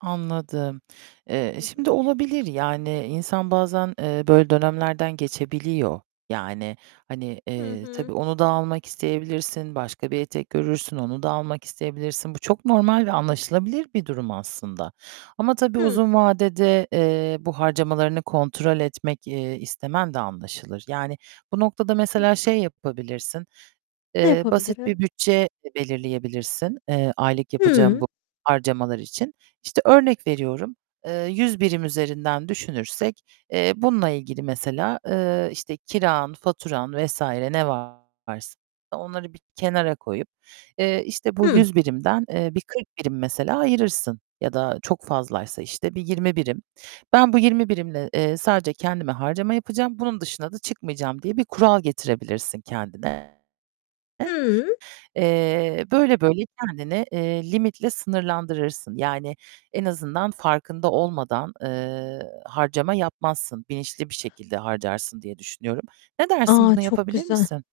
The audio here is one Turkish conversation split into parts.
Anladım. Eee, Hı hı. şimdi olabilir yani insan bazen, eee, böyle dönemlerden geçebiliyor, yani, hani, Hı eee, hı. tabii onu da almak isteyebilirsin, başka bir etek görürsün, onu da almak isteyebilirsin. Bu çok normal ve anlaşılabilir bir durum aslında ama tabii Hıı. uzun vadede, eee, bu harcamalarını kontrol etmek, eee, istemen de anlaşılır, yani bu noktada Hı. mesela şey yapabilirsin, Ne eee, basit yapabilirim? bir bütçe de belirleyebilirsin, eee, aylık yapacağın Hıı. bu harcamalar için. İşte, örnek veriyorum, eee, 100 birim üzerinden düşünürsek, eee, bununla ilgili mesela, eee, işte, kiran, faturan vs. ne varsa onları bir kenara koyup, eee, işte, bu Hıh. 100 birimden, eee, bir 40 birim mesela ayırırsın ya da çok fazlaysa, işte, bir 20 birim. Ben bu 20 birimle, eee, sadece kendime harcama yapacağım. Bunun dışına da çıkmayacağım diye bir kural getirebilirsin kendine. Hıı. Eee, böyle böyle kendini, eee, limitle sınırlandırırsın, yani en azından farkında olmadan, eee, harcama yapmazsın. Bilinçli bir şekilde harcarsın diye düşünüyorum. Ne dersin? A, Bunu çok yapabilir güzel. misin?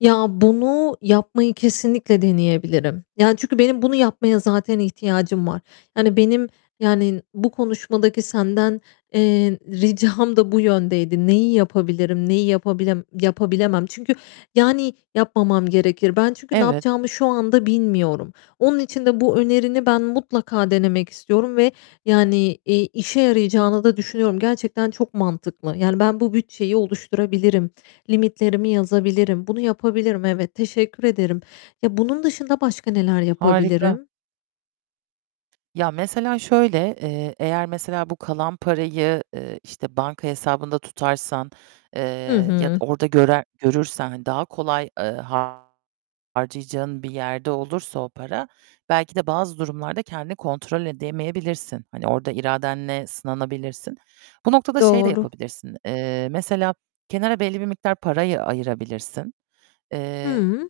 Ya, bunu yapmayı kesinlikle deneyebilirim. Ya, çünkü benim bunu yapmaya zaten ihtiyacım var. Yani benim, yani, bu konuşmadaki senden, eee, ricam da bu yöndeydi. Neyi yapabilirim? Neyi yapabilem yapabilemem? Çünkü yani yapmamam gerekir. Ben çünkü ne Evet. yapacağımı şu anda bilmiyorum. Onun için de bu önerini ben mutlaka denemek istiyorum ve yani, eee, işe yarayacağını da düşünüyorum. Gerçekten çok mantıklı. Yani ben bu bütçeyi oluşturabilirim. Limitlerimi yazabilirim. Bunu yapabilirim evet, teşekkür ederim. Ya, bunun dışında başka neler Harika. yapabilirim? Ya, mesela şöyle, eee, eğer mesela bu kalan parayı, eee, işte, banka hesabında tutarsan, eee, Hı ya da hı. orada görer görürsen, hani, daha kolay, eee, harcayacağın bir yerde olursa o para, belki de bazı durumlarda kendini kontrol edemeyebilirsin. Hani orada iradenle sınanabilirsin. Bu noktada şey de Doğru. yapabilirsin, eee, mesela kenara belli bir miktar parayı ayırabilirsin. Eee Hıı.